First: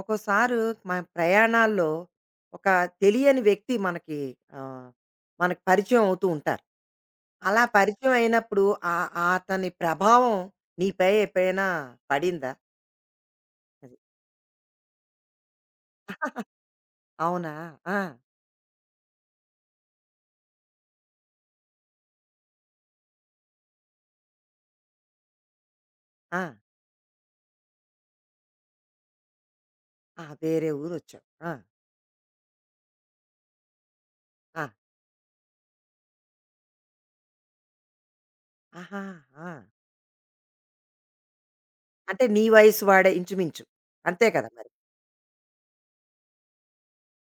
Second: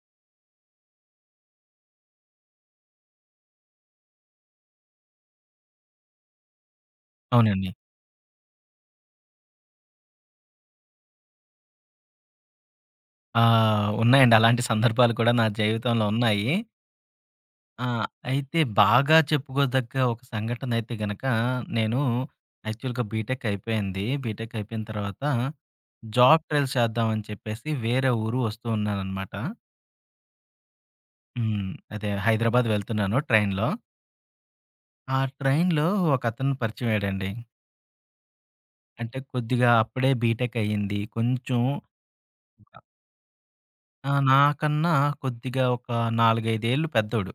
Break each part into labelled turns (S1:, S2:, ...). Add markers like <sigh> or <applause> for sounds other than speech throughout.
S1: ఒక్కోసారు మన ప్రయాణాల్లో ఒక తెలియని వ్యక్తి మనకి ఆ, మనకి పరిచయం అవుతూ ఉంటారు. అలా
S2: అవునండి.
S1: పరిచయం అయినప్పుడు ఆ ఆ అతని ప్రభావం నీపై ఎప్పుడైనా పడిందా? అది.
S2: ఉన్నాయండి. అలాంటి సందర్భాలు కూడా నా జీవితంలో ఉన్నాయి.
S1: అవునా?
S2: ఆ!
S1: ఆ!
S2: అయితే బాగా చెప్పుకోదగ్గ ఒక సంఘటనైతే గనక, నేను యాక్చువల్‌గా బీటెక్ అయిపోయింది. బీటెక్ అయిపోయిన తర్వాత
S1: ఆ!
S2: జాబ్ ట్రైల్స్ చేద్దామని చెప్పేసి వేరే ఊరు వస్తూ ఉన్నాననమాట.
S1: ఆ! వేరే ఊరొచ్చావు. ఆ!
S2: హ్మ్. అదే హైదరాబాద్ వెళ్తున్నాను ట్రైన్‌లో.
S1: ఆ!
S2: ఆ ట్రైన్‌లో ఒకతను పరిచయమయ్యాడండి.
S1: ఆహా!
S2: అంటే
S1: ఆ!
S2: కొద్దిగా అప్పుడే బీటెక్ అయ్యింది. కొంచెం
S1: అంటే నీ వయసు వాడే ఇంచుమించు.
S2: ఆ!
S1: అంతే కదా మరి
S2: నాకన్నా కొద్దిగా ఒక 4, 5 ఏళ్ళు పెద్దోడు.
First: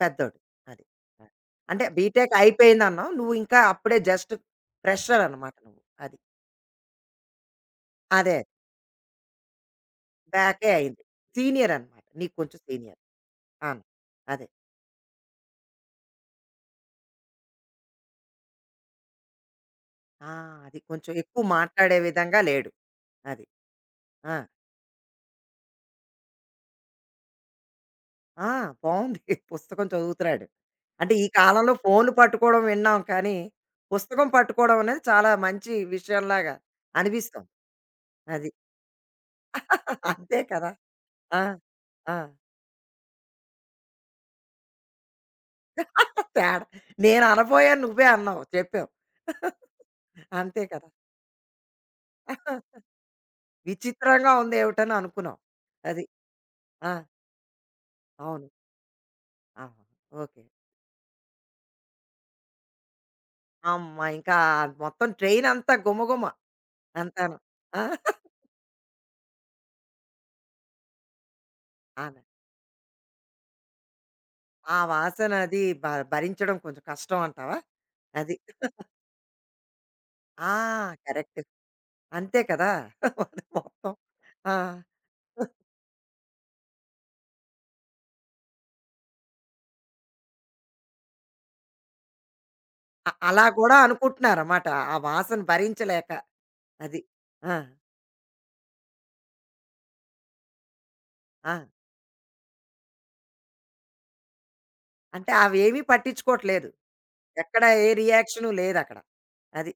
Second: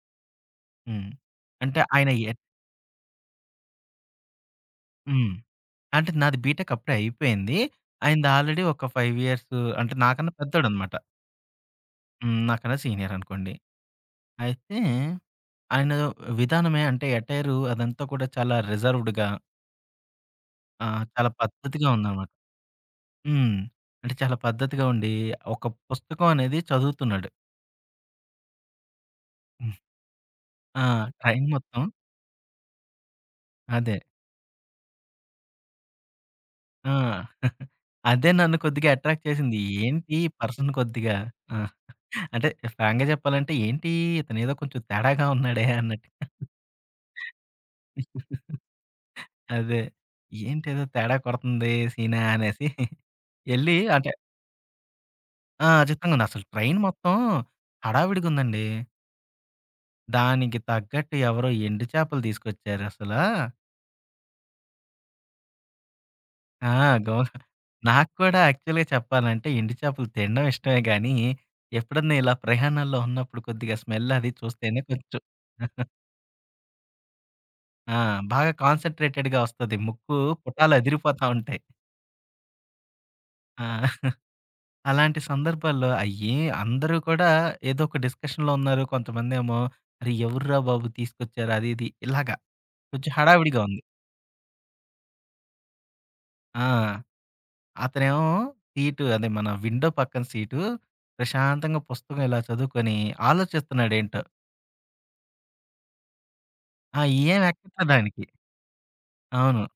S1: పెద్దోడు. అది.
S2: హ్మ్.
S1: ఆ!
S2: అంటే
S1: అంటే
S2: ఆయన ఎ
S1: బీటెక్ అయిపోయిందన్నావు. నువ్వు ఇంకా అప్పుడే జస్ట్ ఫ్రెషర్
S2: హ్మ్.
S1: అనమాట నువ్వు.
S2: అంటే
S1: అది.
S2: నాది బీటెక్ అప్పుడే అయిపోయింది. ఆయనది
S1: అదే.
S2: ఆల్రెడీ ఒక 5 ఇయర్స్, అంటే నాకన్నా
S1: బ్యాకే
S2: పెద్దోడనమాట.
S1: అయింది. సీనియర్ అనమాట.
S2: హ్మ్.
S1: నీకు కొంచెం
S2: నాకన్నా
S1: సీనియర్.
S2: సీనియర్ అనుకోండి.
S1: అవును. అదే.
S2: అయితే ఆయన విధానమే, అంటే ఎటైరు అదంతా కూడా చాలా రిజర్వ్డ్‌గా,
S1: ఆ! అది కొంచెం
S2: చాలా
S1: ఎక్కువ
S2: పద్ధతిగా
S1: మాట్లాడే
S2: ఉందనమాట.
S1: విధంగా లేడు. అది.
S2: హ్మ్. అంటే
S1: ఆ!
S2: చాలా పద్ధతిగా ఉండి ఒక పుస్తకం అనేది చదువుతున్నాడు.
S1: ఆ! బావుంది. <laughs> పుస్తకం చదువుతున్నాడు.
S2: ఆ!
S1: అంటే ఈ
S2: ట్రైన్
S1: కాలంలో
S2: మొత్తం
S1: ఫోన్‌లు పట్టుకోవడం విన్నాం కానీ,
S2: అదే.
S1: పుస్తకం పట్టుకోవడం అనేది చాలా మంచి విషయంలాగా
S2: ఆ!
S1: అనిపిస్తోంది.
S2: <laughs> అదే
S1: అది.
S2: నన్ను కొద్దిగా అట్రాక్ట్ చేసింది. ఏంటి
S1: <laughs>
S2: ఈ
S1: అంతే
S2: పర్సన్
S1: కదా!
S2: కొద్దిగా
S1: ఆ!
S2: ఆ!
S1: ఆ!
S2: అంటే ఫ్రాంక్‌గా చెప్పాలంటే, ఏంటి ఇతనేదో కొంచెం తేడాగా ఉన్నాడే అన్నట్టు.
S1: <laughs> తేడా నేను అనబోయాను. నువ్వే అన్నావు. చెప్పావు.
S2: అదే.
S1: <laughs> అంతే
S2: ఏంటేదో
S1: కదా!
S2: తేడా కొడుతుంది సీనా అనేసి
S1: <laughs>
S2: ఎళ్లి అంటే
S1: విచిత్రంగా ఉందేవిటని అనుకున్నాం.
S2: ఆ!
S1: అది.
S2: చిత్రంగుంది. అసలు ట్రైన్
S1: ఆ!
S2: మొత్తం
S1: అవును.
S2: హడావిడిగుందండి.
S1: ఆహా! ఓకే.
S2: దానికి తగ్గట్టు ఎవరో ఎండు చేపలు తీసుకొచ్చారసలా.
S1: అమ్మ! ఇంకా మొత్తం ట్రైనంతా గుమగుమ
S2: ఆ! గో
S1: అంతాను. ఆ!
S2: నాకు
S1: <laughs>
S2: కూడా యాక్చువల్‌గా చెప్పాలంటే ఎండు చేపలు తినడం ఇష్టమే గానీ, ఎప్పుడన్నా
S1: అదే.
S2: ఇలా ప్రయాణాల్లో ఉన్నప్పుడు కొద్దిగా స్మెల్ అది
S1: ఆ
S2: చూస్తేనే కొంచెం
S1: వాసన అది
S2: <laughs>
S1: భరించడం కొంచెం కష్టం అంటావా?
S2: ఆ!
S1: అది.
S2: బాగా కాన్సంట్రేటెడ్‌గా వస్తది. ముక్కు
S1: ఆ!
S2: పుటాలు అదిరిపోతా
S1: కరెక్ట్.
S2: ఉంటాయి.
S1: అంతే కదా! <laughs> అది మొత్తం.
S2: ఆ!
S1: ఆ!
S2: అలాంటి సందర్భాల్లో అయ్యి అందరూ కూడా ఏదో ఒక డిస్కషన్‌లో ఉన్నారు. కొంతమందేమో, "అరే! ఎవర్రా బాబు తీసుకొచ్చారు" అది ఇది ఇలాగా కొంచెం
S1: అలా
S2: హడావిడిగా
S1: కూడా
S2: ఉంది.
S1: అనుకుంటున్నారన్నమాట. ఆ వాసన భరించలేక. అది.
S2: ఆ!
S1: ఆ!
S2: అతనేమో సీటు, అదే మన విండో పక్కన సీటు,
S1: ఆ!
S2: ప్రశాంతంగా పుస్తకం ఇలా చదువుకొని ఆలోచిస్తున్నాడేంటో.
S1: అంటే అవేమీ పట్టించుకోవట్లేదు.
S2: ఆ! ఏం
S1: ఎక్కడ ఏ
S2: ఎక్కట్లేదు ఆయనకి.
S1: రియాక్షను లేదక్కడ.
S2: అవును.
S1: అది.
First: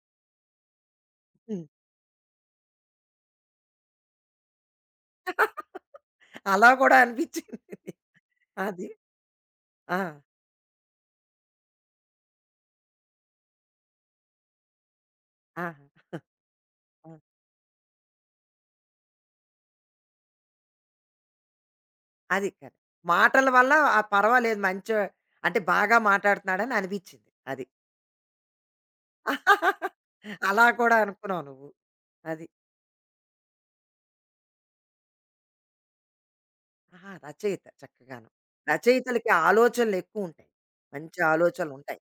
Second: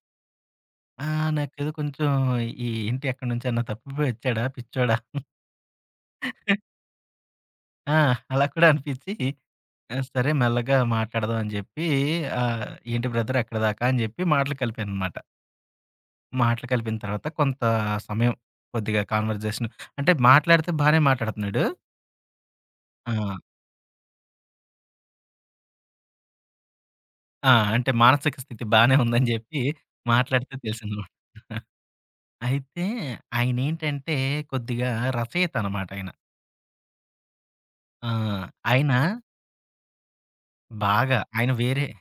S2: ఆ!
S1: హ్మ్.
S2: నాకేదో కొంచెం ఈ ఏంటి ఎక్కడి నుంచన్నా తప్పిపోయి వచ్చాడా పిచ్చోడా?
S1: <laughs> అలా
S2: <laughs>
S1: కూడా అనిపించింది.
S2: ఆ! అలా కూడా
S1: అది.
S2: అనిపించి ఆ!
S1: ఆ!
S2: సరే, మెల్లగా మాట్లాడదాం అని జెప్పి ఆహ్, ఏంటి బ్రదర్ ఎక్కడిదాకా అని జెప్పి మాటలు కలిపాననమాట.
S1: ఆహా!
S2: మాటలు కలిపిన
S1: ఆ!
S2: తర్వాత కొంత సమయం కొద్దిగా కాన్వర్జేషన్, అంటే మాట్లాడితే బానే మాట్లాడుతున్నాడు.
S1: అది కదా.
S2: ఆ!
S1: మాటల వల్ల ఆ పర్వాలేదు మంచి అంటే బాగా మాట్లాడుతున్నాడని అనిపించింది.
S2: ఆ!
S1: అది.
S2: అంటే మానసిక స్థితి బానే ఉందని జెప్పి
S1: <laughs>
S2: మాట్లాడితే
S1: అలా కూడా
S2: తెలిసిందనమాట.
S1: అనుకున్నావు నువ్వు. అది.
S2: అయితే ఆయనేంటంటే కొద్దిగా రచయిత అనమాట ఆయన.
S1: ఆహా! రచయిత
S2: ఆ!
S1: చక్కగాను.
S2: ఆయన
S1: రచయితలకి ఆలోచనలెక్కువుంటాయి.
S2: బాగా,
S1: మంచి ఆలోచనలుంటాయి.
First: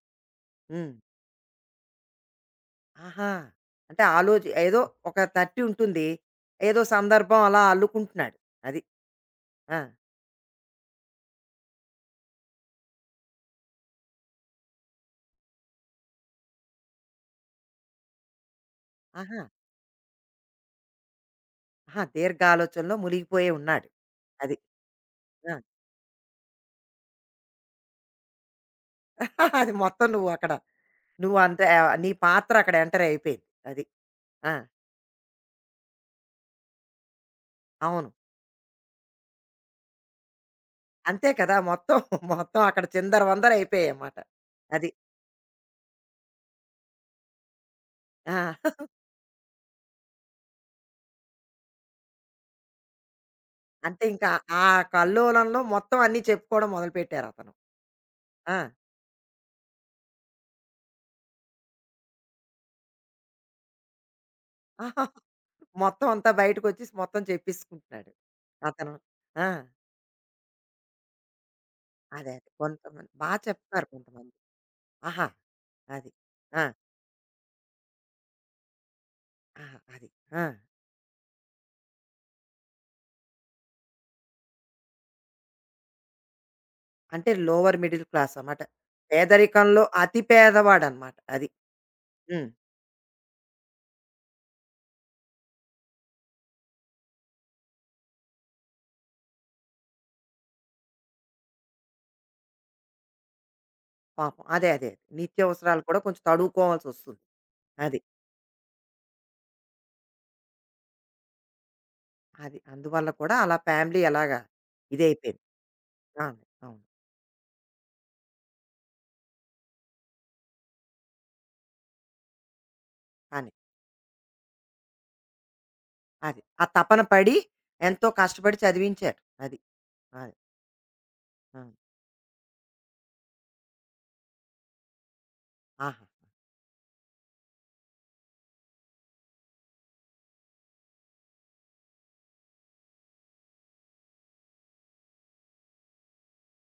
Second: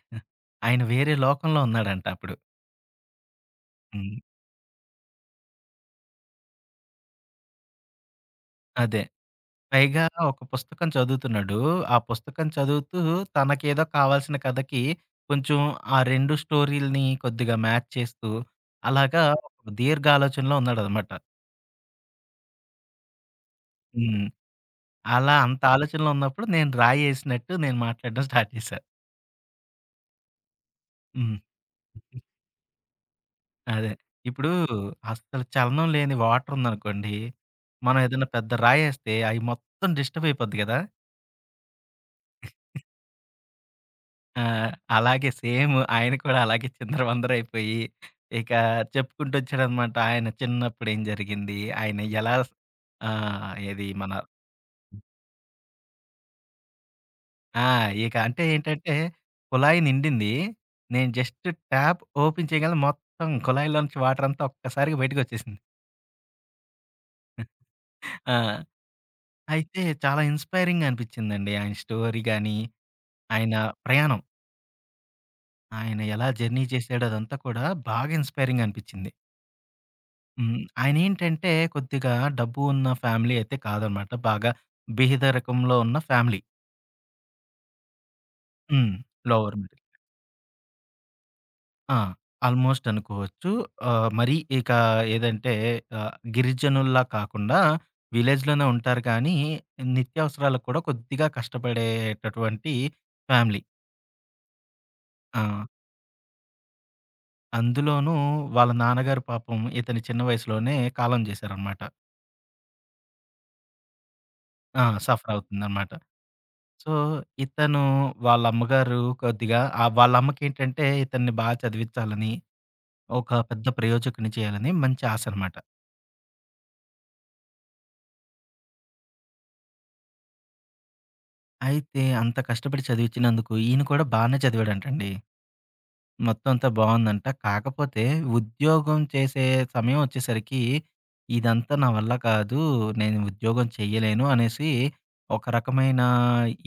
S2: ఆయన
S1: హ్మ్.
S2: వేరే లోకంలో ఉన్నాడంట అప్పుడు.
S1: ఆహా! అంటే
S2: హ్మ్.
S1: ఏదో ఒక తట్టి ఉంటుంది. ఏదో సందర్భం అలా అల్లుకుంటున్నాడు. అది.
S2: అదే.
S1: ఆ!
S2: పైగా ఒక పుస్తకం చదువుతున్నాడు. ఆ పుస్తకం చదువుతూ తనకేదో కావాల్సిన కథకి కొంచెం ఆ 2 స్టోరీ‌లని కొద్దిగా మ్యాచ్ చేస్తూ అలాగా
S1: ఆహా!
S2: ఒక దీర్ఘ ఆలోచనలో ఉన్నాడనమాట.
S1: ఆహా! దీర్ఘ ఆలోచనలో మునిగిపోయే ఉన్నాడు.
S2: హ్మ్.
S1: అది.
S2: అలా
S1: ఆ!
S2: అంత ఆలోచనలో ఉన్నప్పుడు నేను రాయేసినట్టు నేను మాట్లాడడం స్టార్ట్ చేశా.
S1: <laughs> అది మొత్తం నువ్వు అక్కడ
S2: హ్మ్.
S1: నువ్వు అంతే నీ పాత్ర అక్కడ ఎంటర్ అయిపోయింది. అది.
S2: అదే. ఇప్పుడు
S1: ఆ!
S2: అస్సలు చలనం లేని వాటర్ ఉందనుకోండి. మనం
S1: అవును.
S2: ఏదైనా పెద్ద రాయేస్తే అయి మొత్తం డిస్టర్బ్ అయిపోద్ది గదా!
S1: అంతే కదా! మొత్తం, <laughs> మొత్తం అక్కడ చిందరవందర అయిపోయాయన్నమాట.
S2: ఆ!
S1: అది.
S2: అలాగే సేమ్ ఆయన కూడా అలాగే చిందరవందరయిపోయి,
S1: ఆ!
S2: ఇక
S1: <laughs>
S2: చెప్పుకుంటొచ్చాడనమాట. ఆయన చిన్నప్పుడేం జరిగింది, ఆయన ఎలా ఏది
S1: అంటే
S2: మన
S1: ఇంకా ఆ కల్లోలంలో మొత్తం అన్నీ చెప్పుకోవడం మొదలుపెట్టారతను.
S2: ఆ! ఇక అంటే
S1: ఆ!
S2: ఏంటంటే, కుళాయి నిండింది. నేను జస్ట్ ట్యాప్ ఓపెన్ చేయగానే మొత్తం కుళాయిలోంచి వాటరంతా ఒక్కసారిగా
S1: <laughs>
S2: బయటికొచ్చేసింది.
S1: మొత్తం అంతా బయటకొచ్చేసి మొత్తం చెప్పేసుకుంటున్నాడు
S2: ఆ!
S1: అతను. ఆ!
S2: అయితే చాలా ఇన్‌స్పైరింగ్ అనిపిచ్చిందండి. ఆయన స్టోరీ
S1: అదే. అదే.
S2: గాని,
S1: కొంతమంది
S2: ఆయన
S1: చెప్తారు
S2: ప్రయాణం,
S1: కొంతమంది. ఆహా!
S2: ఆయన
S1: అది.
S2: ఎలా జర్నీ
S1: ఆ!
S2: చేసాడో అదంతా కూడా బాగా ఇన్‌స్పైరింగ్ అనిపిచ్చింది.
S1: ఆహా! అది. ఆ!
S2: హ్మ్. ఆయనేంటంటే కొద్దిగా డబ్బు ఉన్న ఫ్యామిలీ అయితే కాదనమాట. బాగా బీదరికంలో ఉన్న ఫ్యామిలీ.
S1: అంటే లోవర్ మిడిల్ క్లాసన్నమాట.
S2: హ్మ్. Lower middle.
S1: పేదరికంలో అతి పేదవాడన్నమాట. అది.
S2: ఆ!
S1: హ్మ్.
S2: ఆల్‌మోస్ట్ అనుకోవచ్చు. మరీ ఇక ఏదంటే గిరిజనుల్లా కాకుండా విలేజ్‌లోనే ఉంటారు కానీ, నిత్యావసరాలకు కూడా కొద్దిగా కష్టపడేటటువంటి ఫ్యామిలీ.
S1: పాపం. అదే. అదే.
S2: ఆ!
S1: నిత్యావసరాలు కూడా కొంచెం తడువుకోవాల్సొస్తుంది. అది.
S2: అందులోనూ వాళ్ళ నాన్నగారు పాపం ఇతని చిన్న వయసులోనే కాలం చేశారనమాట.
S1: అది. అందువల్ల కూడా అలా ఫ్యామిలీ ఎలాగా
S2: ఆ! సఫర్
S1: ఇదైపోయింది.
S2: అవుతుందనమాట.
S1: ఆ! అవును.
S2: సో, ఇతను వాళ్ళ అమ్మగారు కొద్దిగా వాళ్ళ అమ్మకేంటంటే ఇతన్ని బా చదివిచ్చాలని, ఒక
S1: కానీ
S2: పెద్ద ప్రయోజకుడిని చేయాలని మంచి ఆశ అనమాట.
S1: అది. ఆ తపన పడి ఎంతో కష్టపడి చదివించారు. అది. అది. ఆ!
S2: అయితే అంత కష్టపడి చదివిచ్చినందుకు ఈయన కూడా బానే చదివాడంటండి.
S1: ఆహా!
S2: మొత్తం అంతా బావుందంట. కాకపోతే ఉద్యోగం చేసే సమయం వచ్చేసరికి, ఇదంతా నా వల్ల కాదు. నేను ఉద్యోగం చెయ్యలేను అనేసి, ఒక రకమైన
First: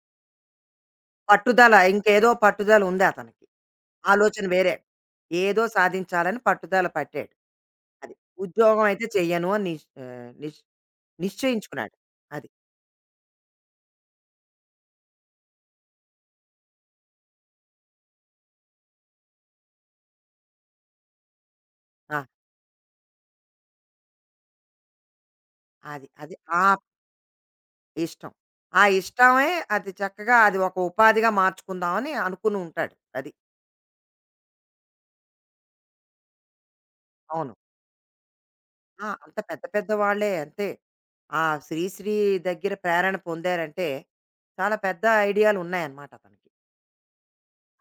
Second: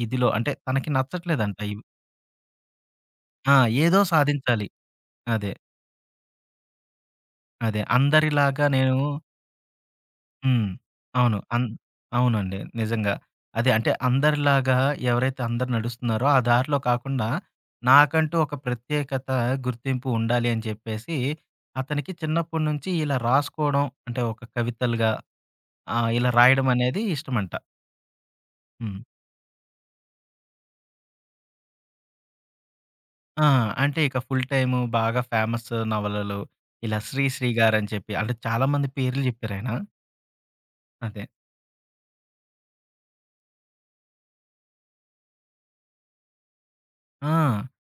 S2: ఇదిలో, అంటే తనకి నచ్చట్లేదంట
S1: పట్టుదల
S2: ఇవి.
S1: ఇంకేదో పట్టుదల ఉంది అతనికి.
S2: ఆ! ఏదో
S1: ఆలోచన
S2: సాధించాలి.
S1: వేరే.
S2: అదే.
S1: ఏదో సాధించాలని పట్టుదల పట్టాడు.
S2: అదే.
S1: అది.
S2: అందరిలాగా
S1: ఉద్యోగం
S2: నేను
S1: అయితే చెయ్యను అని నిష్ ఆహ్, నిష్
S2: హ్మ్. అవును.
S1: నిశ్చయించుకున్నాడు. అది.
S2: అవునండి. నిజంగా. అదే, అంటే అందరిలాగా ఎవరైతే అందరు నడుస్తున్నారో ఆ దారిలో కాకుండా నాకంటూ ఒక ప్రత్యేకత, గుర్తింపు ఉండాలి అని చెప్పేసి అతనికి
S1: ఆ!
S2: చిన్నప్పటి నుంచి ఇలా రాసుకోవడం, అంటే ఒక కవితలుగా
S1: అది.
S2: ఇలా
S1: అది. ఆ
S2: రాయడం అనేది ఇష్టమంట.
S1: ఇష్టం. ఆ
S2: హ్మ్.
S1: ఇష్టమే అది చక్కగా అది ఒక ఉపాధిగా మార్చుకుందామని అనుకుని ఉంటాడు. అది.
S2: ఆ! అంటే ఇక ఫుల్ టైము బాగా ఫేమస్ నవలలు ఇలా 'శ్రీశ్రీ'
S1: అవును.
S2: గారని చెప్పి, అంటే చాలా మంది
S1: ఆ!
S2: పేర్లు
S1: అంత పెద్ద
S2: చెప్పారాయన.
S1: పెద్ద వాళ్ళే అంతే.
S2: అదే.
S1: ఆ శ్రీశ్రీ దగ్గర ప్రేరణ పొందారంటే, చాలా పెద్ద ఐడియాలు ఉన్నాయన్నమాట అతనికి.
S2: ఆ!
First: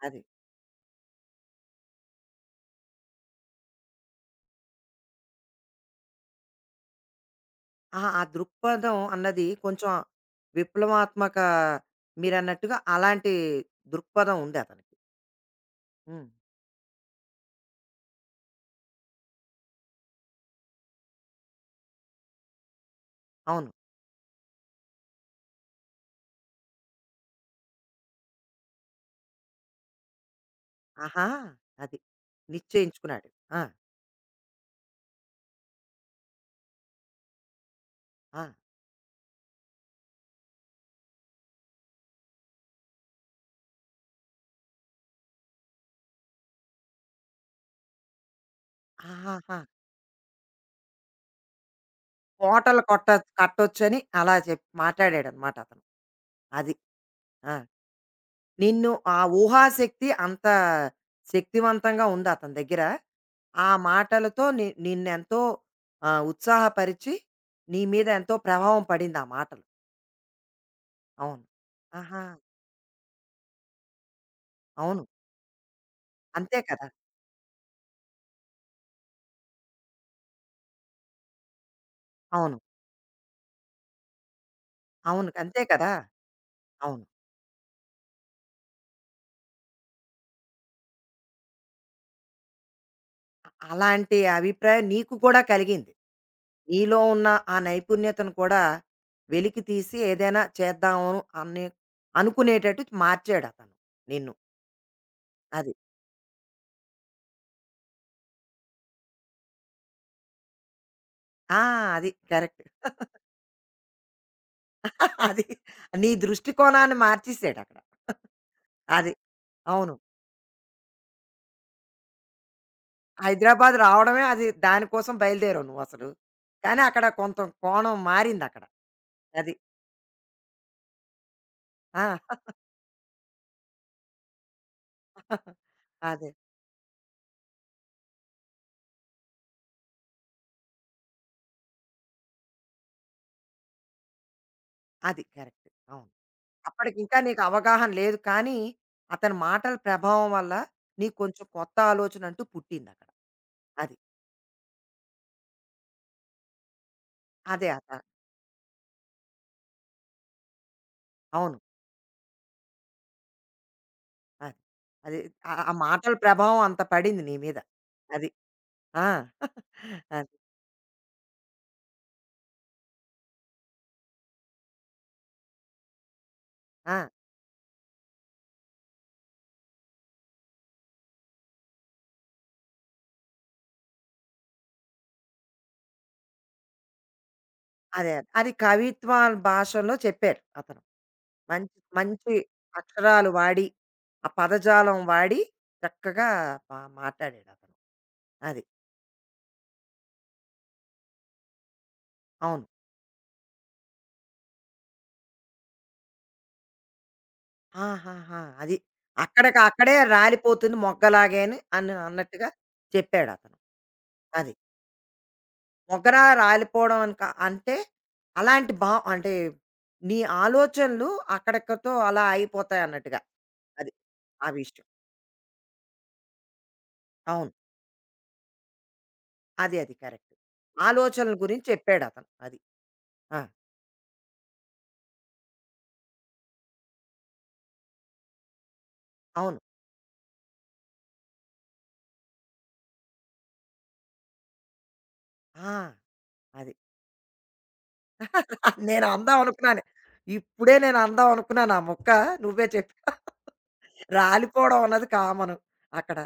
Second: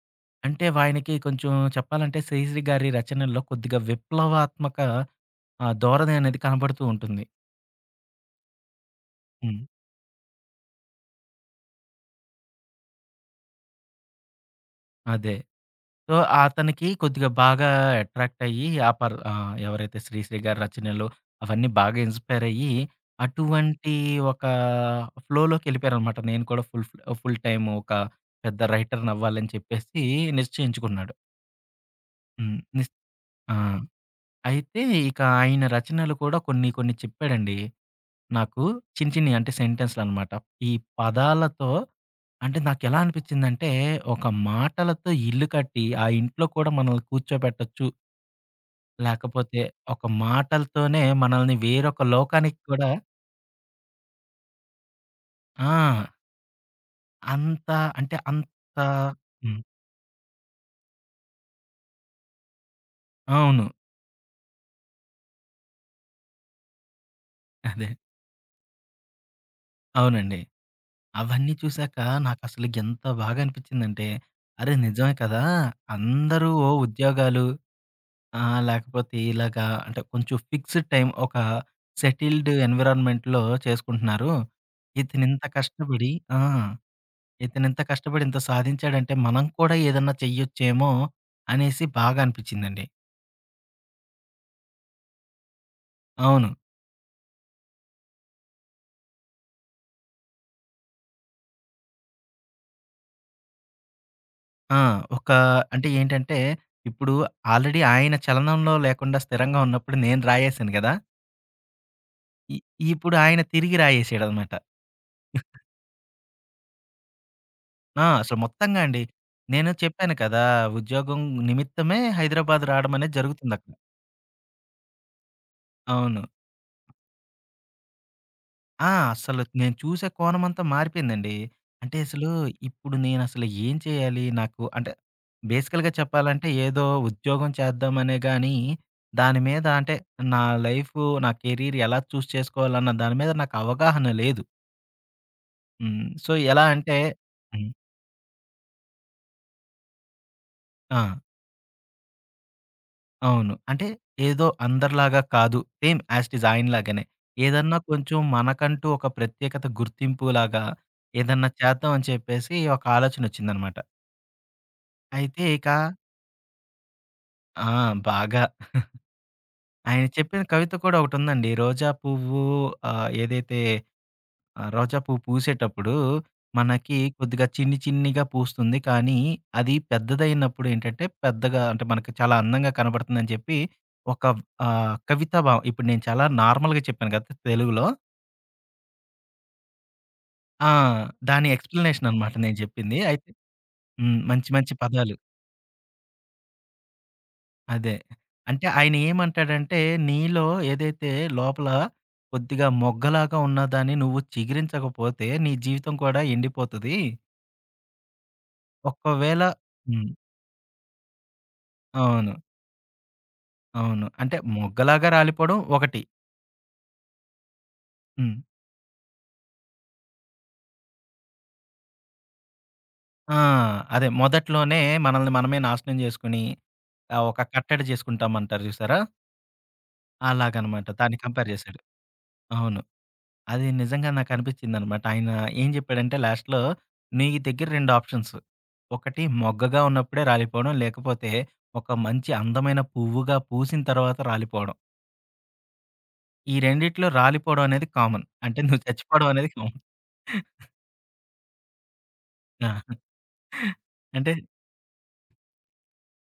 S1: అది.
S2: అంటే ఆయనకి కొంచెం చెప్పాలంటే శ్రీశ్రీ గారి రచనల్లో కొద్దిగా విప్లవాత్మక ధోరణి అనేది కనబడుతూ ఉంటుంది.
S1: అహా! ఆ దృక్పథం అన్నది
S2: హ్మ్.
S1: కొంచెం విప్లవాత్మక మీరన్నట్టుగా అలాంటి దృక్పథం ఉంది అతనికి.
S2: అదే. సో,
S1: హ్మ్.
S2: అతనికి కొద్దిగా బాగా అట్రాక్ట్ అయ్యి ఆ పర్ ఎవరైతే శ్రీశ్రీ గారి రచనలు అవన్నీ బాగా ఇన్‌స్పైర్ అయ్యి
S1: అవును.
S2: అటువంటి ఒక ఫ్లోలోకెళ్ళిపోయారనమాట. నేను కూడా ఫుల్ టైమ్ ఒక పెద్ద రైటర్‌నవ్వాలని చెప్పేసి నిశ్చయించుకున్నాడు.
S1: ఆహా! అది.
S2: హ్మ్.
S1: నిశ్చయించుకున్నాడు.
S2: ఆ!
S1: ఆ!
S2: అయితే ఇక ఆయన రచనలు కూడా కొన్ని కొన్ని చెప్పాడండి.
S1: ఆ!
S2: నాకు చిన్ని చిన్ని, అంటే సెంటెన్స్‌లనమాట. ఈ పదాలతో, అంటే నాకెలా అనిపించిందంటే, ఒక మాటలతో ఇల్లు కట్టి, ఆ ఇంట్లో కూడా మనల్ని కూర్చోబెట్టొచ్చు. లేకపోతే
S1: ఆహాహా!
S2: ఒక మాటలతోనే మనల్ని వేరొక లోకానికి
S1: కోటలు
S2: కూడా
S1: కొట్ట కట్టొచ్చని అలా చెప్పి మాట్లాడాడన్నమాట అతను.
S2: ఆ!
S1: అది. ఆ!
S2: అంత అంత
S1: నిన్ను ఆ
S2: హ్మ్.
S1: ఊహాశక్తి అంత శక్తివంతంగా ఉంది అతని దగ్గర.
S2: అవును.
S1: ఆ మాటలతో నిన్నెంతో ఉత్సాహపరిచి, నీ
S2: అదే.
S1: మీద ఎంతో ప్రభావం పడింది ఆ మాటలు.
S2: అవునండి.
S1: అవును.
S2: అవన్నీ చూసాక
S1: ఆహా!
S2: నాకసలు ఎంత బాగా అనిపించిందంటే, అరే!
S1: అవును.
S2: నిజమే కదా! అందరూ
S1: అంతే
S2: ఓ
S1: కదా!
S2: ఉద్యోగాలు ఆ! లేకపోతే ఇలాగా, అంటే కొంచెం ఫిక్స్‌డ్ టైమ్ ఒక సెటిల్డ్
S1: అవును.
S2: ఎన్విరాన్మెంట్‌లో చేసుకుంటున్నారు.
S1: అవును.
S2: ఇతనింత
S1: అంతే కదా!
S2: కష్టపడి ఆ!
S1: అవును.
S2: ఇతనింత కష్టపడి ఇంత సాధించాడంటే మనం కూడా ఏదన్నా చెయ్యొచ్చేమో అనేసి బాగా అనిపిచ్చిందండి.
S1: అలాంటి అభిప్రాయం నీకు కూడా కలిగింది.
S2: అవును.
S1: నీలో ఉన్న ఆ నైపుణ్యతను కూడా వెలికి తీసి ఏదైనా చేద్దాము అని అనుకునేటట్టు మార్చాడతను నిన్ను.
S2: ఆ! ఒక,
S1: అది.
S2: అంటే ఏంటంటే ఇప్పుడు ఆల్రెడీ ఆయన చలనంలో లేకుండా స్థిరంగా ఉన్నప్పుడు నేను రాయేసాను గదా!
S1: ఆ! అది.
S2: ఇ
S1: కరెక్ట్.
S2: ఇప్పుడు ఆయన తిరిగి రాయేసాడనమాట.
S1: అది నీ దృష్టికోణాన్ని మార్చేసాడు అక్కడ.
S2: ఆ! అసలు మొత్తంగా అండి.
S1: అది.
S2: నేను
S1: అవును.
S2: చెప్పాను కదా! ఉద్యోగం నిమిత్తమే హైదరాబాద్ రావడం అనేది జరుగుతుందక్కడ.
S1: హైదరాబాద్ రావడమే అది దానికోసం బయలుదేరావు నువ్వసలు.
S2: అవును.
S1: కానీ అక్కడ కొంత కోణం మారిందక్కడ.
S2: ఆ! అసలు
S1: అది.
S2: నేను చూసే కోణమంతా మారిపోయిందండి. అంటే అసలు
S1: ఆ!
S2: ఇప్పుడు నేనసలు ఏం చేయాలి? నాకు, అంటే
S1: <laughs>
S2: బేసికల్‌గా
S1: అదే.
S2: చెప్పాలంటే ఏదో ఉద్యోగం చేద్దామనే గాని, దాని మీద, అంటే నా లైఫు, నా కెరీర్ ఎలా చూస్ చేసుకోవాలన్న దాని మీద నాకు అవగాహన లేదు.
S1: అది కరెక్ట్.
S2: హ్మ్.
S1: అవును.
S2: సో, ఎలా అంటే
S1: అప్పటికింకా నీకు
S2: హ్మ్.
S1: అవగాహన లేదు కానీ, అతని మాటల ప్రభావం వల్ల
S2: ఆ!
S1: నీకు కొంచెం కొత్త ఆలోచనంటూ పుట్టిందక్కడ.
S2: అవును. అంటే
S1: అది.
S2: ఏదో అందరిలాగా కాదు. సేమ్ యాజ్ ఇట్ ఈజ్ ఆయనలాగానే.
S1: అదే
S2: ఏదన్నా
S1: అత
S2: కొంచెం మనకంటూ ఒక ప్రత్యేకత గుర్తింపులాగా ఏదన్నా
S1: అవును.
S2: చేద్దాం అని చెప్పేసి ఒక ఆలోచనొచ్చిందనమాట.
S1: అది. అది
S2: అయితే
S1: ఆ
S2: ఇక
S1: ఆ మాటల ప్రభావం అంత పడింది నీ మీద.
S2: ఆ!
S1: అది.
S2: బాగా.
S1: ఆ! <laughs>
S2: ఆయన
S1: అది.
S2: చెప్పిన కవిత కూడా ఒకటుందండి. రోజా పువ్వు, ఏదైతే ఆ! రోజా పువ్వు పూసేటప్పుడు
S1: ఆ!
S2: మనకి కొద్దిగా చిన్ని చిన్నిగా పూస్తుంది. కానీ అది పెద్దదయినప్పుడు ఏంటంటే పెద్దగా, అంటే మనకి చాలా అందంగా కనబడుతుందని చెప్పి ఒక కవితా భావం. ఇప్పుడు నేను చాలా నార్మల్‌గా చెప్పాను కదా! తెలుగులో.
S1: అదే. అదే. అది కవిత్వ భాషలో చెప్పారు
S2: ఆ!
S1: అతను.
S2: దాని
S1: మంచి,
S2: ఎక్స్‌ప్లనేషన్ అనమాట
S1: మంచి
S2: నేను చెప్పింది. అయితే
S1: అక్షరాలు వాడి,
S2: హ్మ్.
S1: ఆ
S2: మంచి మంచి
S1: పదజాలం
S2: పదాలు.
S1: వాడి చక్కగా మాట్లాడాడతను.
S2: అదే.
S1: అది.
S2: అంటే ఆయన ఏమంటాడంటే నీలో ఏదైతే లోపల
S1: అవును.
S2: కొద్దిగా మొగ్గలాగా ఉన్నదాన్ని నువ్వు చిగిరించకపోతే నీ జీవితం కూడా ఎండిపోతది.
S1: ఆహాహా! అది.
S2: ఒకవేళ
S1: అక్కడికి అక్కడే
S2: హ్మ్.
S1: రాలిపోతుంది మొగ్గలాగే అని
S2: అవును.
S1: అన్నట్టుగా చెప్పాడతను.
S2: అవును. అంటే
S1: అది.
S2: మొగ్గలాగా రాలిపోవడం ఒకటి.
S1: మొగరా రాలిపోవడం అని కా అంటే
S2: హ్మ్.
S1: అలాంటి భా అంటే నీ ఆలోచనలు అక్కడక్కడితో అలా ఆగిపోతాయన్నట్టుగా.
S2: ఆ!
S1: అది.
S2: అదే
S1: ఆ
S2: మొదట్లోనే
S1: విషయం.
S2: మనల్ని మనమే నాశనం చేసుకొని ఒక
S1: అవును.
S2: కట్టడి చేసుకుంటామంటారు చూసారా?
S1: అది అది కరెక్ట్.
S2: అలాగనమాట. దాన్ని
S1: ఆలోచనల
S2: కంపేర్
S1: గురించి
S2: చేశాడు.
S1: చెప్పాడతను. అది.
S2: అవును.
S1: ఆ!
S2: అది నిజంగా నాకనిపించిందనమాట. ఆయన ఏం చెప్పాడంటే లాస్ట్‌లో, "నీ దగ్గర 2 ఆప్షన్స్. ఒకటి
S1: అవును.
S2: మొగ్గగా ఉన్నప్పుడే రాలిపోవడం. లేకపోతే ఒక మంచి అందమైన పువ్వుగా పూసిన తర్వాత రాలిపోవడం.
S1: ఆ!
S2: ఈ
S1: అది.
S2: రెండిట్లో రాలిపోవడం అనేది కామన్. అంటే
S1: <laughs>
S2: నువ్వు
S1: నేను
S2: చచ్చిపోవడం
S1: అందాం
S2: అనేది కామన్."
S1: అనుకున్నాను. ఇప్పుడే నేను అందాం అనుకున్నాను. ఆ ముక్క నువ్వే
S2: ఆ!
S1: చెప్పావు.
S2: అంటే
S1: రాలిపోవడం అన్నది కామను అక్కడ.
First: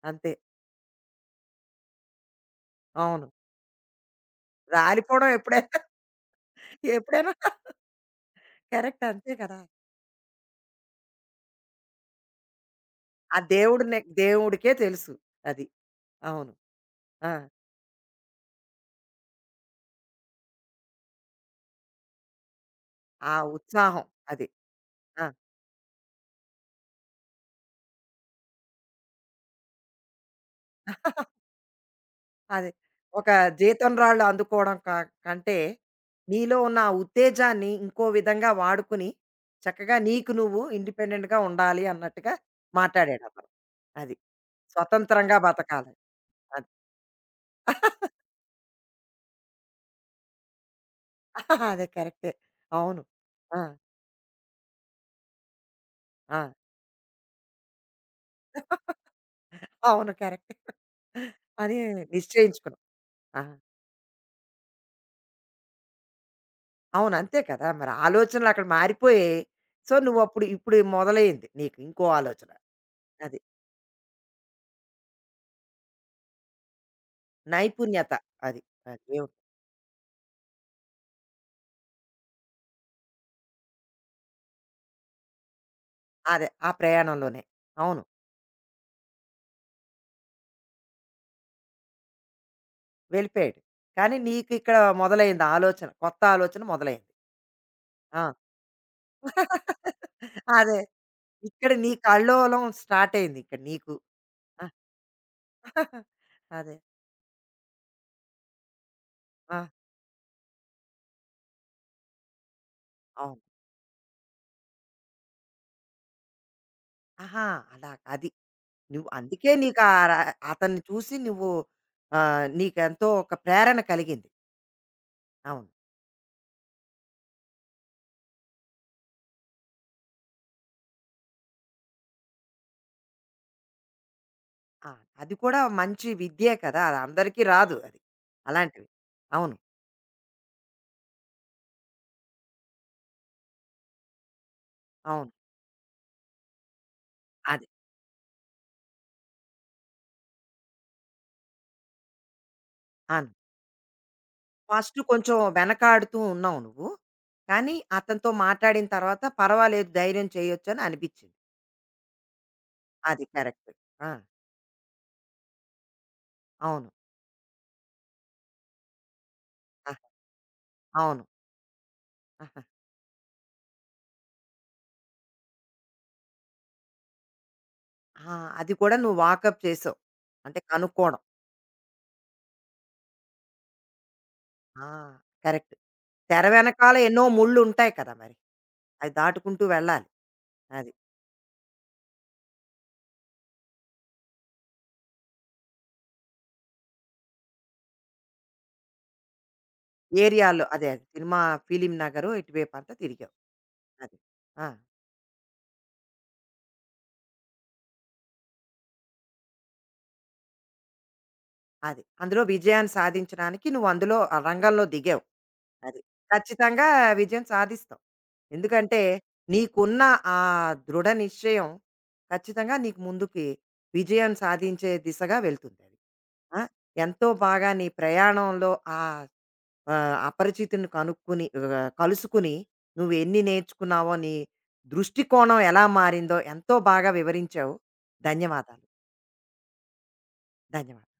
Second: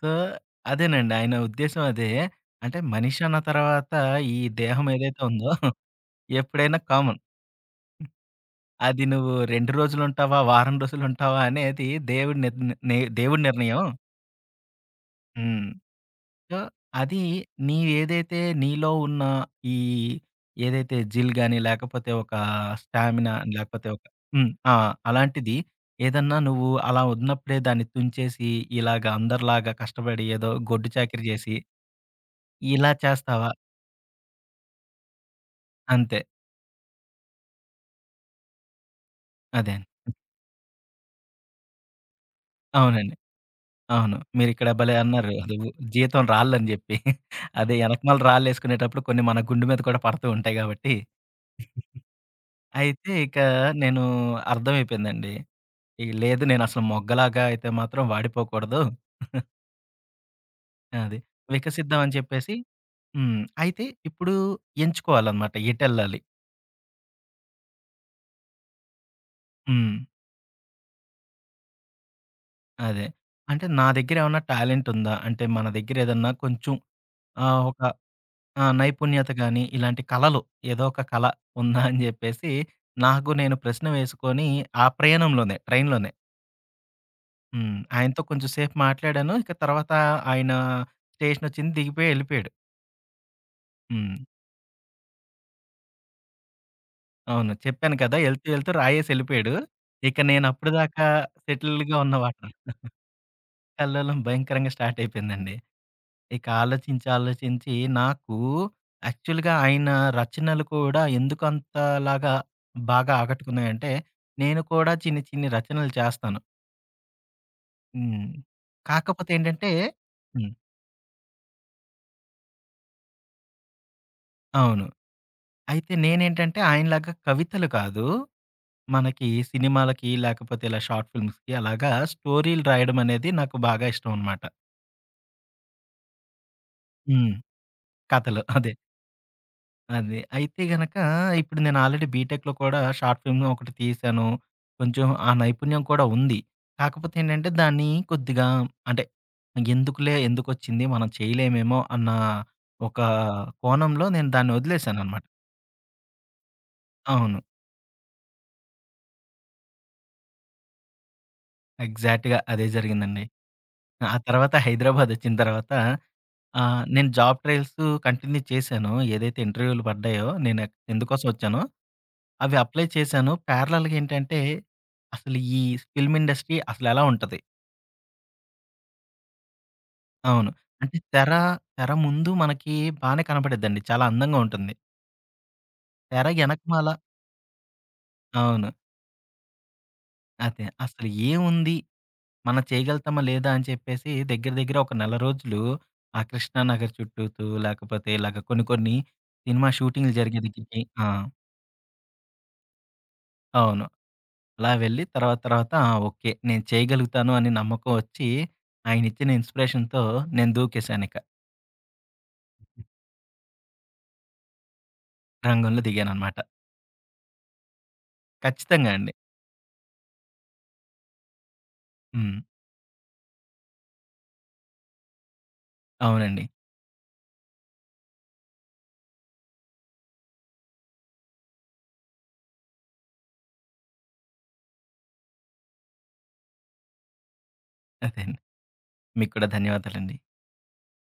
S2: సో,
S1: అంతే.
S2: అదేనండి. ఆయన ఉద్దేశ్యం అదే. అంటే మనిషి
S1: అవును.
S2: అన్న తర్వాత ఈ దేహం ఏదైతే
S1: రాలిపోవడం
S2: ఉందో
S1: ఎప్పుడైనా
S2: <laughs>
S1: <laughs>
S2: ఎప్పుడైనా కామన్.
S1: ఎప్పుడైనా
S2: అది
S1: కరెక్ట్ అంతే
S2: నువ్వు
S1: కదా!
S2: 2 రోజులుంటావా? వారం రోజులుంటావా? అనేది దేవుడి నిర్ ని
S1: ఆ
S2: దేవుడి నిర్ణయం.
S1: దేవుడినే దేవుడికే తెలుసు. అది.
S2: హ్మ్.
S1: అవును.
S2: సో, అది
S1: ఆ!
S2: నీవేదైతే నీలో ఉన్న ఈ ఏదైతే జిల్ గాని, లేకపోతే ఒక స్టామినా,
S1: ఆ
S2: లేకపోతే ఒక
S1: ఉత్సాహం అది.
S2: హ్మ్. ఆ!
S1: ఆ!
S2: అలాంటిది ఏదన్నా నువ్వు అలా ఉన్నప్పుడే దాన్ని తుంచేసి, ఇలాగ అందరిలాగా కష్టపడి ఏదో గొడ్డు చాకిరీ
S1: <laughs>
S2: చేసి
S1: అది.
S2: ఇలా
S1: ఒక
S2: చేస్తావా?
S1: జీతం రాళ్ళు అందుకోవడం కంటే,
S2: అంతే.
S1: నీలో ఉన్న ఆ ఉత్తేజాన్ని ఇంకో విధంగా వాడుకుని,
S2: అదే. అండి.
S1: చక్కగా నీకు నువ్వు ఇండిపెండెంట్‌గా ఉండాలి అన్నట్టుగా
S2: అవునండి.
S1: మాట్లాడాడతను. అది.
S2: అవును. మీరిక్కడ భలే అన్నారు.
S1: స్వతంత్రంగా
S2: అది ఉ
S1: బతకాలి.
S2: జీతం రాళ్ళని
S1: అది.
S2: జెప్పి. అదే
S1: <laughs>
S2: ఎనకమాల రాళ్ళేసుకునేటప్పుడు కొన్ని మన గుండు మీద కూడా పడుతూ ఉంటాయి గాబట్టి.
S1: అదే కరెక్టే. అవును.
S2: అయితే ఇక
S1: ఆ!
S2: నేను అర్థమైపోయిందండి. ఇగ
S1: ఆ!
S2: లేదు, నేనసలు మొగ్గలాగా అయితే మాత్రం వాడిపోకూడదు.
S1: అవును. కరెక్టే.
S2: అది.
S1: అని
S2: వికసిద్దాం అని చెప్పేసి
S1: నిశ్చయించుకున్నావు.
S2: హ్మ్.
S1: ఆ!
S2: అయితే ఇప్పుడు ఎంచుకోవాలన్నమాట ఎటెళ్ళాలి.
S1: అవును. అంతే కదా! మరి ఆలోచనలు అక్కడ మారిపోయాయి. సో,
S2: హ్మ్.
S1: నువ్వప్పుడు ఇప్పుడు మొదలైంది నీకు ఇంకో ఆలోచన.
S2: అదే.
S1: అది.
S2: అంటే నా దగ్గరేమన్నా టాలెంట్ ఉందా? అంటే మన దగ్గరేదన్నా కొంచెం ఒక
S1: నైపుణ్యత. అది.
S2: ఆ!
S1: అది.
S2: నైపుణ్యత గాని, ఇలాంటి కళలు, ఏదో ఒక కళ ఉందా అని జెప్పేసి, నాకు నేను ప్రశ్న వేసుకొని, ఆ ప్రయాణంలోనే ట్రైన్‌లోనే
S1: అదే. ఆ ప్రయాణంలోనే.
S2: హ్మ్.
S1: అవును.
S2: ఆయనతో కొంచెం సేపు మాట్లాడాను. ఇక తర్వాత ఆయన స్టేషనొచ్చింది, దిగిపోయి ఎళ్ళిపోయాడు.
S1: వెళ్ళిపోయాడు. కానీ
S2: హ్మ్.
S1: నీకు ఇక్కడ మొదలైంది ఆలోచన. కొత్త ఆలోచన మొదలైంది.
S2: అవును. చెప్పాను కదా!
S1: ఆ!
S2: ఎళ్తూ ఎళ్తూ రాయేసి ఎళ్ళిపోయాడు.
S1: <laughs>
S2: ఇక నేను
S1: అదే.
S2: అప్పటిదాకా
S1: ఇక్కడ నీ
S2: సెటిల్డ్‌గా ఉన్న వాటర్
S1: కల్లోలం స్టార్ట్ అయింది ఇక్కడ నీకు.
S2: కల్లోలం
S1: ఆ!
S2: భయంకరంగా స్టార్ట్ అయిపోయిందండి.
S1: <laughs>
S2: ఇక
S1: అదే.
S2: ఆలోచించి, ఆలోచించి నాకు యాక్చువల్‌గా
S1: ఆ!
S2: ఆయన రచనలు కూడా ఎందుకు అంతలాగా బాగా
S1: అవును.
S2: ఆకట్టుకున్నాయంటే, నేను కూడా చిన్ని, చిన్ని రచనలు చేస్తాను.
S1: ఆహా! అలా
S2: హ్మ్.
S1: అది. నువ్వు
S2: కాకపోతే
S1: అందుకే
S2: ఏంటంటే
S1: నీకు ఆ ర
S2: హ్మ్.
S1: అతన్ని చూసి నువ్వు నీకెంతో ఒక ప్రేరణ కలిగింది.
S2: అవును.
S1: అవును.
S2: అయితే నేనేంటంటే ఆయనలాగా కవితలు కాదు. మనకి సినిమాలకి, లేకపోతే ఇలా షార్ట్ ఫిల్మ్స్‌కి అలాగా స్టోరీలు రాయడం అనేది నాకు బాగా ఇష్టం అనమాట.
S1: ఆ! అది కూడా మంచి విద్యే కదా! అది
S2: హ్మ్.
S1: అందరికీ రాదు అది.
S2: కథలు అదే.
S1: అలాంటివి. అవును.
S2: అది. అయితే గనక ఇప్పుడు నేను ఆల్రెడీ బీటెక్‌లో కూడా షార్ట్ ఫిల్మ్ ఒకటి తీశాను. కొంచెం ఆ
S1: అవును.
S2: నైపుణ్యం కూడా ఉంది. కాకపోతే ఏంటంటే
S1: అదే.
S2: దాన్ని కొద్దిగా, అంటే ఎందుకులే, ఎందుకొచ్చింది, మనం చేయలేమేమో అన్న ఒక
S1: అవును.
S2: కోణంలో నేను దాన్ని
S1: ఫస్ట్
S2: వదిలేసాననమాట.
S1: కొంచెం వెనకాడుతూ ఉన్నావు నువ్వు.
S2: అవును.
S1: కానీ అతనితో మాట్లాడిన తర్వాత పర్వాలేదు ధైర్యం చేయొచ్చు అని అనిపించింది.
S2: ఎగ్జాక్ట్‌గా అదే జరిగిందండి.
S1: అది కరెక్ట్. ఆ!
S2: ఆ తర్వాత హైదరాబాద్ వచ్చిన తర్వాత
S1: అవును.
S2: నేను జాబ్ ట్రయల్స్ కంటిన్యూ చేశాను. ఏదైతే ఇంటర్వ్యూలు
S1: ఆహా!
S2: పడ్డాయో నేను
S1: అవును.
S2: ఎందుకోసం వచ్చానో అవి
S1: ఆహా!
S2: అప్లై చేశాను. ప్యారలల్‌గా ఏంటంటే, అసలు ఈ ఫిల్మ్ ఇండస్ట్రీ అసలెలా ఉంటది?
S1: ఆ! అది కూడా నువ్వు వాకప్ చేసావు.
S2: అవును.
S1: అంటే
S2: అంటే
S1: కనుక్కోవడం.
S2: తెర ముందు మనకి బానే కనపడిద్దండి. చాలా అందంగా ఉంటుంది.
S1: ఆ! కరెక్ట్.
S2: తెర
S1: తెర
S2: ఎనకమాల
S1: వెనకాల ఎన్నో ముళ్ళుంటాయి కదా! మరి.
S2: అవును.
S1: అవి దాటుకుంటూ వెళ్ళాలి.
S2: అదే.
S1: అది.
S2: అసలు ఏముంది? మనం చేయగలుగుతామా? లేదా? అని చెప్పేసి దగ్గర దగ్గర ఒక నెల రోజులు ఆ కృష్ణానగర్ చుట్టూతూ, లేకపోతే ఇలాగ కొన్ని కొన్ని సినిమా షూటింగ్‌లు జరిగే
S1: ఏరియాలో
S2: దగ్గరికి
S1: అదే అదే.
S2: ఆ!
S1: సినిమా ఫిలిం నగరు ఇటువైపు అంతా తిరిగావు.
S2: అవును.
S1: అది. ఆ!
S2: అలా వెళ్ళి తర్వాత తర్వాత ఆ! ఓకే. నేను చేయగలుగుతాను అని నమ్మకం ఒచ్చి ఆయనిచ్చిన ఇన్‌స్పిరేషన్‌తో నేను దూకేశానిక.
S1: అది. అందులో విజయాన్ని సాధించడానికి నువ్వు అందులో ఆ రంగంలో దిగావు.
S2: రంగంలో
S1: అది.
S2: దిగాననమాట.
S1: ఖచ్చితంగా విజయం సాధిస్తావు.
S2: ఖచ్చితంగా
S1: ఎందుకంటే
S2: అండి.
S1: నీకున్న ఆ దృఢ నిశ్చయం
S2: హ్మ్.
S1: ఖచ్చితంగా నీకు ముందుకి విజయం సాధించే దిశగా వెళ్తుంది అది
S2: అవునండి.
S1: ఆ, ఎంతో బాగా నీ ప్రయాణంలో ఆ ఆ, అపరిచితుని కనుక్కుని కలుసుకుని నువ్వు ఎన్ని నేర్చుకున్నావో నీ దృష్టికోణం ఎలా మారిందో ఎంతో బాగా వివరించావు.
S2: అదే అండి.
S1: ధన్యవాదాలు.
S2: మీకు కూడా ధన్యవాదాలండి.
S1: ధన్యవాదాలు.